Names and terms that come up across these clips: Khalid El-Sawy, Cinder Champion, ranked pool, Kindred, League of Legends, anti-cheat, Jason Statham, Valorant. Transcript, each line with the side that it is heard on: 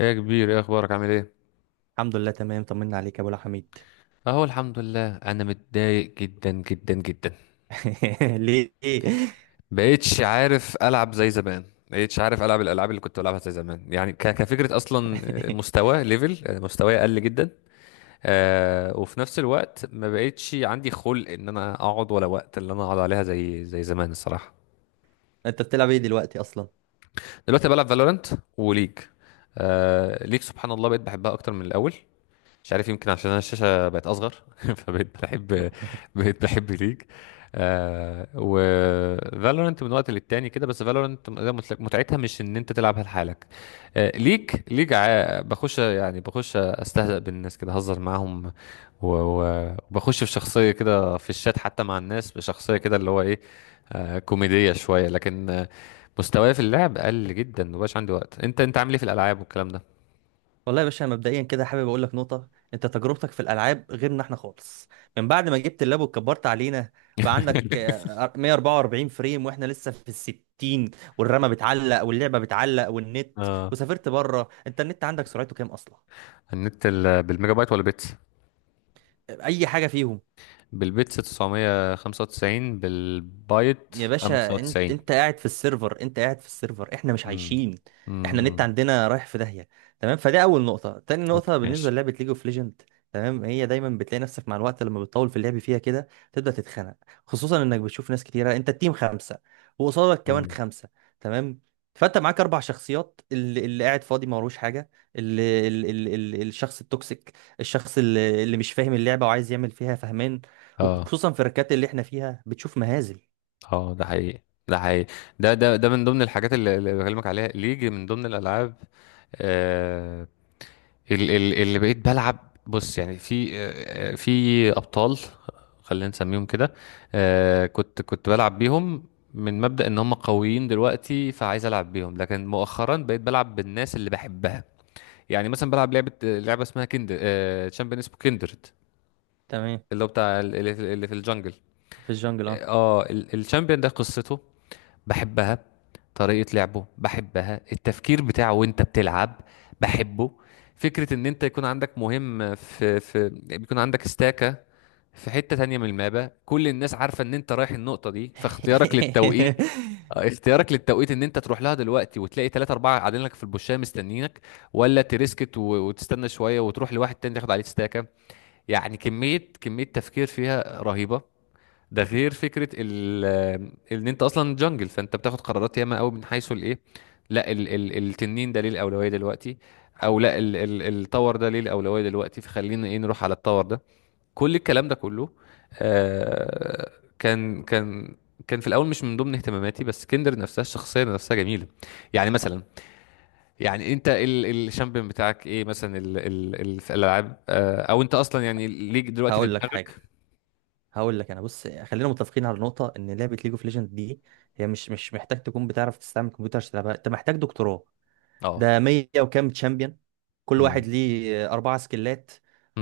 left: ايه يا كبير، ايه اخبارك؟ عامل ايه؟
right: الحمد لله، تمام. طمنا عليك يا ابو الحميد.
left: اهو الحمد لله. انا متضايق جدا جدا جدا.
right: ليه؟
left: بقيتش عارف العب زي زمان. بقيتش عارف العب الالعاب اللي كنت بلعبها زي زمان، يعني كفكره اصلا. مستوى مستواي قل جدا. وفي نفس الوقت ما بقيتش عندي خلق ان انا اقعد، ولا وقت اللي انا اقعد عليها زي زمان الصراحه.
right: انت بتلعب ايه دلوقتي اصلا؟
left: دلوقتي بلعب فالورانت وليج. آه، ليج سبحان الله بقيت بحبها اكتر من الاول. مش عارف، يمكن عشان انا الشاشه بقت اصغر. فبقيت بحب، بقيت بحب ليج. آه، و فالورنت من وقت للتاني كده، بس فالورنت متعتها مش ان انت تلعبها لحالك. آه، ليج ليج بخش، يعني بخش استهزأ بالناس كده، اهزر معاهم. وبخش في شخصيه كده في الشات، حتى مع الناس بشخصيه كده اللي هو ايه، آه، كوميديه شويه. لكن مستواي في اللعب قل جدا، مبقاش عندي وقت. انت عامل ايه في الالعاب والكلام ده؟
right: والله يا باشا، مبدئيا كده حابب اقول لك نقطه. انت تجربتك في الالعاب غيرنا احنا خالص، من بعد ما جبت اللاب وكبرت علينا بقى عندك 144 فريم، واحنا لسه في ال 60. والرامه بتعلق واللعبه بتعلق والنت.
left: اه.
right: وسافرت بره، انت النت عندك سرعته كام اصلا؟
left: النت بالميجا بايت ولا بيتس؟
right: اي حاجه فيهم.
left: بالبيتس 995، بالبايت
right: يا باشا انت
left: 95.
right: انت قاعد في السيرفر، انت قاعد في السيرفر. احنا مش
left: امم
right: عايشين، احنا النت
left: امم
right: عندنا رايح في داهية. تمام، فده اول نقطة. تاني
left: اوكي
right: نقطة بالنسبة
left: ماشي.
right: للعبة ليج اوف ليجند. تمام، هي دايما بتلاقي نفسك مع الوقت لما بتطول في اللعب فيها كده تبدأ تتخنق، خصوصا انك بتشوف ناس كتيرة. انت التيم خمسة، وقصادك كمان
left: امم
right: خمسة. تمام. فانت معاك اربع شخصيات، اللي قاعد فاضي ما وروش حاجة، اللي الشخص التوكسيك، الشخص اللي مش فاهم اللعبة وعايز يعمل فيها فهمان.
left: اه.
right: وخصوصا في الركات اللي احنا فيها بتشوف مهازل.
left: اه، ده حقيقي، ده حقيقي. ده من ضمن الحاجات اللي بكلمك عليها، اللي يجي من ضمن الالعاب. آه، اللي بقيت بلعب. بص، يعني في في ابطال، خلينا نسميهم كده. آه، كنت بلعب بيهم من مبدأ ان هم قويين دلوقتي، فعايز العب بيهم. لكن مؤخرا بقيت بلعب بالناس اللي بحبها. يعني مثلا بلعب لعبة اسمها كندر، تشامبيون اسمه كندرد،
right: تمام.
left: اللي هو بتاع اللي اللي في الجنجل.
right: في الجنجل، اه.
left: اه، الشامبيون ده قصته بحبها، طريقة لعبه بحبها، التفكير بتاعه وانت بتلعب بحبه. فكرة ان انت يكون عندك مهم في بيكون عندك استاكة في حتة تانية من المابا، كل الناس عارفة ان انت رايح النقطة دي، فاختيارك للتوقيت، اختيارك للتوقيت ان انت تروح لها دلوقتي وتلاقي ثلاثة اربعة قاعدين لك في البوشية مستنيينك، ولا تريسكت وتستنى شوية وتروح لواحد تاني تاخد عليه استاكة. يعني كمية تفكير فيها رهيبة. ده غير فكره ال ان انت اصلا جنجل، فانت بتاخد قرارات ياما قوي من حيث الايه. لا، ال ال التنين ده ليه الاولويه دلوقتي، او لا ال ال التور ده ليه الاولويه دلوقتي، فخلينا ايه نروح على التور ده. كل الكلام ده كله آه، كان كان في الاول مش من ضمن اهتماماتي. بس كندر نفسها، الشخصيه نفسها جميله. يعني مثلا، يعني انت ال الشامبيون بتاعك ايه مثلا، ال ال ال في الالعاب؟ آه، او انت اصلا يعني ليك دلوقتي في
right: هقول لك حاجه،
left: دماغك؟
right: هقول لك انا. بص، خلينا متفقين على نقطه ان لعبه ليج اوف ليجند دي، هي مش محتاج تكون بتعرف تستعمل كمبيوتر عشان تلعبها، انت محتاج دكتوراه.
left: اه.
right: ده 100 وكام تشامبيون، كل واحد
left: امم
right: ليه اربعه سكلات،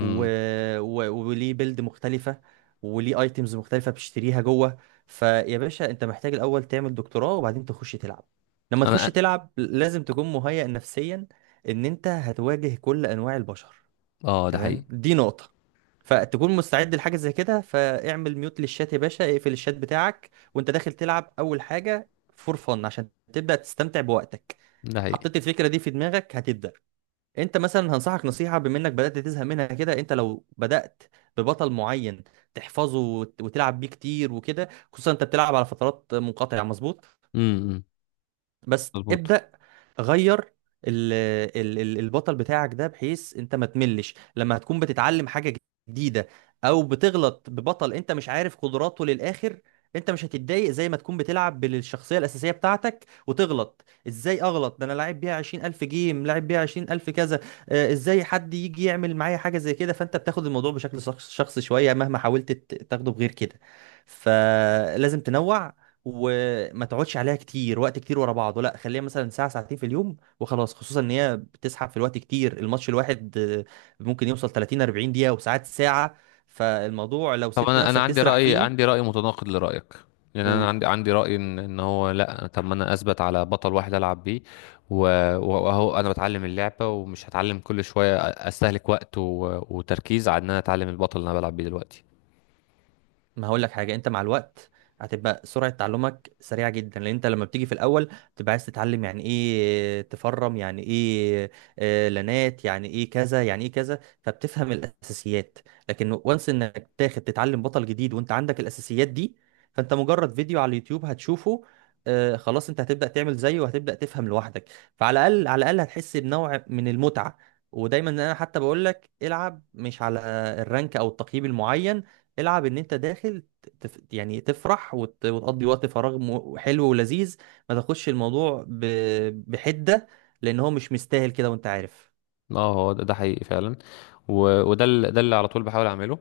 right: و... وليه بيلد مختلفه، وليه ايتمز مختلفه بتشتريها جوه. فيا باشا، انت محتاج الاول تعمل دكتوراه وبعدين تخش تلعب. لما تخش
left: انا.
right: تلعب لازم تكون مهيئ نفسيا ان انت هتواجه كل انواع البشر.
left: اه، ده حقيقي،
right: تمام، دي نقطة. فتكون مستعد لحاجة زي كده، فاعمل ميوت للشات يا باشا، اقفل الشات بتاعك وانت داخل تلعب أول حاجة فور فن عشان تبدأ تستمتع بوقتك.
left: ده حقيقي.
right: حطيت الفكرة دي في دماغك هتبدأ. انت مثلا هنصحك نصيحة، بما انك بدأت تزهق منها كده، انت لو بدأت ببطل معين تحفظه وتلعب بيه كتير وكده، خصوصا انت بتلعب على فترات منقطعة، مظبوط.
left: امم
right: بس
left: مظبوط.
right: ابدأ غير ال البطل بتاعك ده، بحيث انت ما تملش لما هتكون بتتعلم حاجة جديدة، او بتغلط ببطل انت مش عارف قدراته للآخر. انت مش هتتضايق زي ما تكون بتلعب بالشخصية الأساسية بتاعتك وتغلط. ازاي اغلط؟ ده انا لاعب بيها 20000 جيم، لاعب بيها 20000 كذا. ازاي حد يجي يعمل معايا حاجة زي كده؟ فانت بتاخد الموضوع بشكل شخصي شوية، مهما حاولت تاخده بغير كده. فلازم تنوع، وما تقعدش عليها كتير، وقت كتير ورا بعضه لا. خليها مثلا ساعة ساعتين في اليوم وخلاص، خصوصا ان هي بتسحب في الوقت كتير. الماتش الواحد ممكن يوصل 30 40 دقيقة، وساعات ساعة. فالموضوع لو
left: طب
right: سبت
left: انا،
right: نفسك
left: عندي
right: تسرح
left: راي،
right: فيه.
left: عندي راي متناقض لرايك. يعني انا
right: قول.
left: عندي راي ان هو لا، طب ما انا اثبت على بطل واحد العب بيه و- واهو انا بتعلم اللعبه، ومش هتعلم كل شويه استهلك وقت وتركيز على ان انا اتعلم البطل اللي انا بلعب بيه دلوقتي.
right: ما هقول لك حاجه، انت مع الوقت هتبقى سرعه تعلمك سريعه جدا، لان انت لما بتيجي في الاول تبقى عايز تتعلم يعني ايه تفرم، يعني ايه لانات، يعني ايه كذا، يعني ايه كذا، فبتفهم الاساسيات. لكن وانس انك تاخد تتعلم بطل جديد وانت عندك الاساسيات دي، فانت مجرد فيديو على اليوتيوب هتشوفه خلاص، انت هتبدا تعمل زيه وهتبدا تفهم لوحدك. فعلى الاقل على الاقل هتحس بنوع من المتعه. ودايما انا حتى بقول لك العب مش على الرانك او التقييم المعين، العب ان انت داخل يعني تفرح وتقضي وقت فراغ حلو ولذيذ. ما تاخدش الموضوع بحدة، لان هو مش مستاهل كده وانت عارف.
left: اه، هو ده حقيقي فعلا. وده ده اللي على طول بحاول اعمله.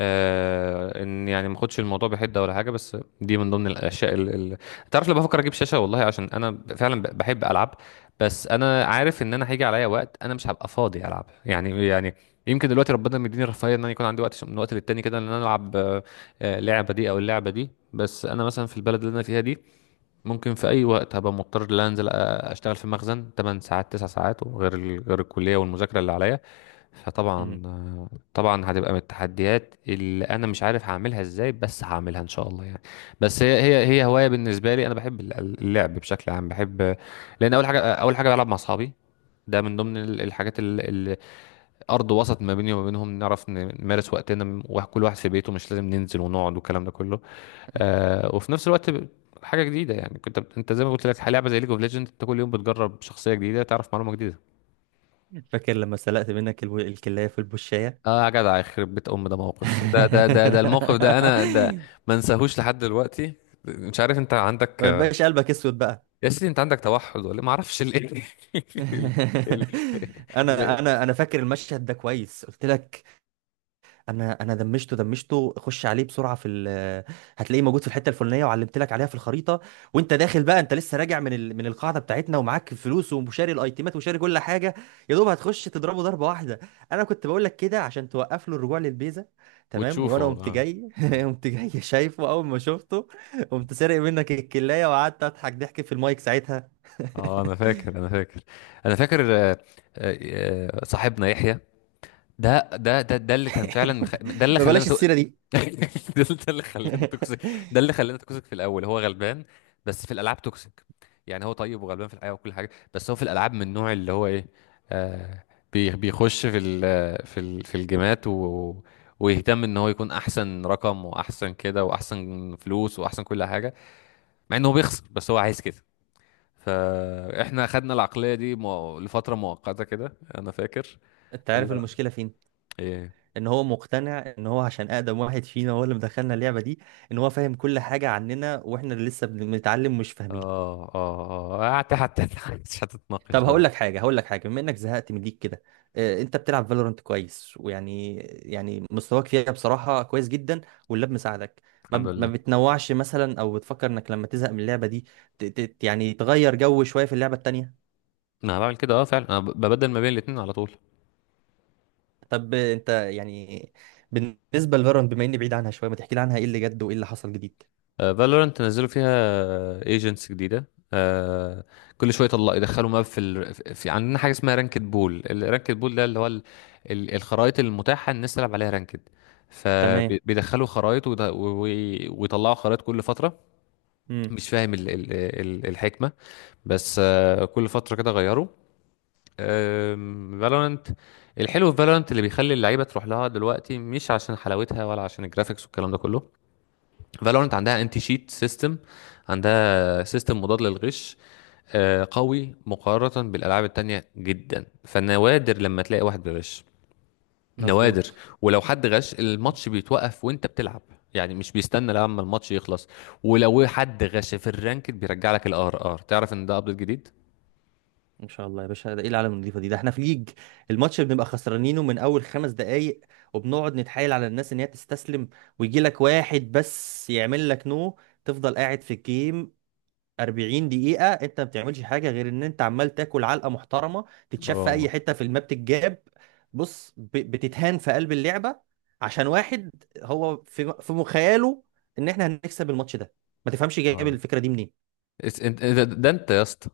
left: آه، ان يعني ما اخدش الموضوع بحده ولا حاجه. بس دي من ضمن الاشياء اللي تعرف، لما بفكر اجيب شاشه والله، عشان انا فعلا بحب العب. بس انا عارف ان انا هيجي عليا وقت انا مش هبقى فاضي العب، يعني يعني يمكن دلوقتي ربنا مديني الرفاهيه ان انا يكون عندي وقت من وقت للتاني كده، ان انا العب لعبه دي او اللعبه دي. بس انا مثلا في البلد اللي انا فيها دي، ممكن في اي وقت هبقى مضطر ان أنا انزل اشتغل في مخزن 8 ساعات 9 ساعات، وغير غير الكليه والمذاكره اللي عليا.
right: مم.
left: فطبعا طبعا هتبقى من التحديات اللي انا مش عارف هعملها ازاي، بس هعملها ان شاء الله يعني. بس هي هوايه بالنسبه لي، انا بحب اللعب بشكل عام بحب. لان اول حاجه، بلعب مع اصحابي، ده من ضمن الحاجات اللي ارض وسط ما بيني وما بينهم نعرف نمارس وقتنا، وكل واحد في بيته، مش لازم ننزل ونقعد والكلام ده كله. آه، وفي نفس الوقت حاجه جديده، يعني كنت انت زي ما قلت لك، لعبه زي ليج اوف ليجند انت كل يوم بتجرب شخصيه جديده، تعرف معلومه جديده.
right: فاكر لما سلقت منك الكلاية في البشاية؟
left: اه يا جدع، يخرب بيت ام ده موقف، ده الموقف ده انا ده ما انساهوش لحد دلوقتي. مش عارف انت عندك،
right: ما يبقاش قلبك اسود بقى.
left: يا سيدي انت عندك توحد ولا إيه؟ ما اعرفش ليه. ال... ال...
right: انا
left: ليه؟
right: انا انا فاكر المشهد ده كويس، قلت لك. انا دمشته، دمشته، خش عليه بسرعه في هتلاقيه موجود في الحته الفلانيه وعلمت لك عليها في الخريطه، وانت داخل بقى انت لسه راجع من من القاعده بتاعتنا، ومعاك فلوس وشاري الايتيمات وشاري كل حاجه، يا دوب هتخش تضربه ضربه واحده. انا كنت بقول لك كده عشان توقف له الرجوع للبيزه. تمام.
left: وتشوفه،
right: وانا قمت
left: اه.
right: جاي، قمت جاي شايفه اول ما شفته، قمت سارق منك الكلايه وقعدت اضحك ضحك في المايك ساعتها.
left: اه انا فاكر انا فاكر. آه، آه، صاحبنا يحيى. ده اللي كان فعلا ده اللي
right: ما
left: خلانا
right: بلاش السيره دي.
left: ده اللي خلانا توكسيك. ده اللي خلانا توكسيك. في الاول هو غلبان، بس في الالعاب توكسيك. يعني هو طيب وغلبان في الحياه وكل حاجه، بس هو في الالعاب من النوع اللي هو ايه، آه، بيخش في في الجيمات ويهتم ان هو يكون احسن رقم واحسن كده واحسن فلوس واحسن كل حاجه، مع انه بيخسر، بس هو عايز كده. فاحنا خدنا العقليه دي لفتره مؤقته كده انا فاكر.
right: انت عارف
left: اللي هو
right: المشكله فين؟
left: ايه؟
right: ان هو مقتنع ان هو عشان اقدم واحد فينا هو اللي مدخلنا اللعبه دي، ان هو فاهم كل حاجه عننا، واحنا اللي لسه بنتعلم مش فاهمين.
left: اه، حتى مش هتتناقش
right: طب
left: بقى.
right: هقول لك حاجه، هقول لك حاجه، بما انك زهقت من ليك كده. انت بتلعب فالورانت كويس، ويعني مستواك فيها بصراحه كويس جدا، واللاب مساعدك.
left: الحمد
right: ما
left: لله.
right: بتنوعش مثلا، او بتفكر انك لما تزهق من اللعبه دي يعني تغير جو شويه في اللعبه التانيه؟
left: انا بعمل كده، اه فعلا، انا ببدل ما بين الاتنين على طول.
right: طب انت يعني بالنسبه لفالورانت، بما اني بعيد عنها شويه ما تحكي لي عنها؟ ايه اللي جد وايه اللي حصل جديد؟
left: فالورنت نزلوا فيها ايجنتس جديده، آه، كل شويه يطلع يدخلوا ماب في, في عندنا حاجه اسمها رانكد بول. الرانكد بول ده اللي هو الخرائط المتاحه الناس تلعب عليها رانكد.
right: تمام.
left: فبيدخلوا خرائط ويطلعوا خرائط كل فتره.
right: امم.
left: مش فاهم الحكمه، بس آه كل فتره كده غيروا فالورانت. الحلو في فالورانت اللي بيخلي اللعيبه تروح لها دلوقتي مش عشان حلاوتها ولا عشان الجرافيكس والكلام ده كله. فالورانت عندها انتي شيت سيستم، عندها سيستم مضاد للغش آه، قوي مقارنه بالالعاب التانية جدا، فنوادر لما تلاقي واحد بيغش، نوادر.
right: مظبوط.
left: ولو حد غش الماتش بيتوقف وانت بتلعب، يعني مش بيستنى لما الماتش يخلص. ولو حد غش في الرانك بيرجع لك الار ار، تعرف ان ده ابديت جديد.
right: ان شاء الله يا باشا، ده ايه العالم النظيفه دي؟ ده احنا في ليج الماتش بنبقى خسرانينه من اول 5 دقائق، وبنقعد نتحايل على الناس ان هي تستسلم، ويجي لك واحد بس يعمل لك نو. تفضل قاعد في الجيم 40 دقيقه، انت ما بتعملش حاجه غير ان انت عمال تاكل علقه محترمه، تتشاف في اي
left: اه،
right: حته في الماب، تتجاب. بص، بتتهان في قلب اللعبه عشان واحد هو في مخيله ان احنا هنكسب الماتش ده. ما تفهمش جايب
left: اه
right: الفكره دي.
left: ده انت يا اسطى.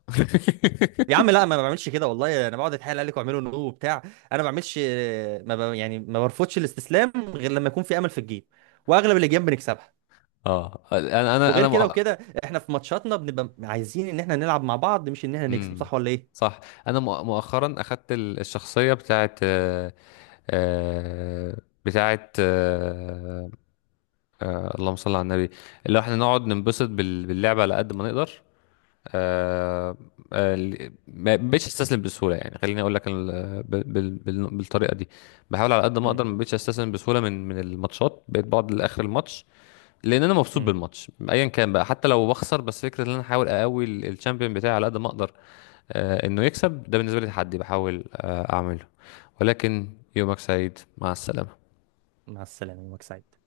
right: يا عم لا، ما بعملش كده والله، انا بقعد اتحايل عليك واعمله نو وبتاع. انا ما بعملش. ما ب... يعني ما برفضش الاستسلام غير لما يكون في امل في الجيم، واغلب الاجيال بنكسبها،
left: اه،
right: وغير
left: انا
right: كده وكده. احنا في ماتشاتنا بنبقى عايزين ان احنا نلعب مع بعض، مش ان احنا نكسب،
left: مم.
right: صح ولا ايه؟
left: صح. انا مؤخرا اخدت الشخصيه بتاعت آه، بتاعت اللهم صل على النبي، اللي هو احنا نقعد ننبسط باللعبه على قد ما نقدر. آه، ما بقتش استسلم بسهوله، يعني خليني اقول لك بالطريقه دي. بحاول على قد ما
right: امم.
left: اقدر، ما بقتش استسلم بسهوله من الماتشات، بقيت بقعد لاخر الماتش، لان انا مبسوط
right: امم.
left: بالماتش ايا كان بقى، حتى لو بخسر. بس فكره ان انا احاول اقوي الشامبيون بتاعي على قد ما اقدر آه، انه يكسب، ده بالنسبه لي تحدي بحاول اعمله، ولكن يومك سعيد مع السلامه.
right: مع السلامة، يومك سعيد.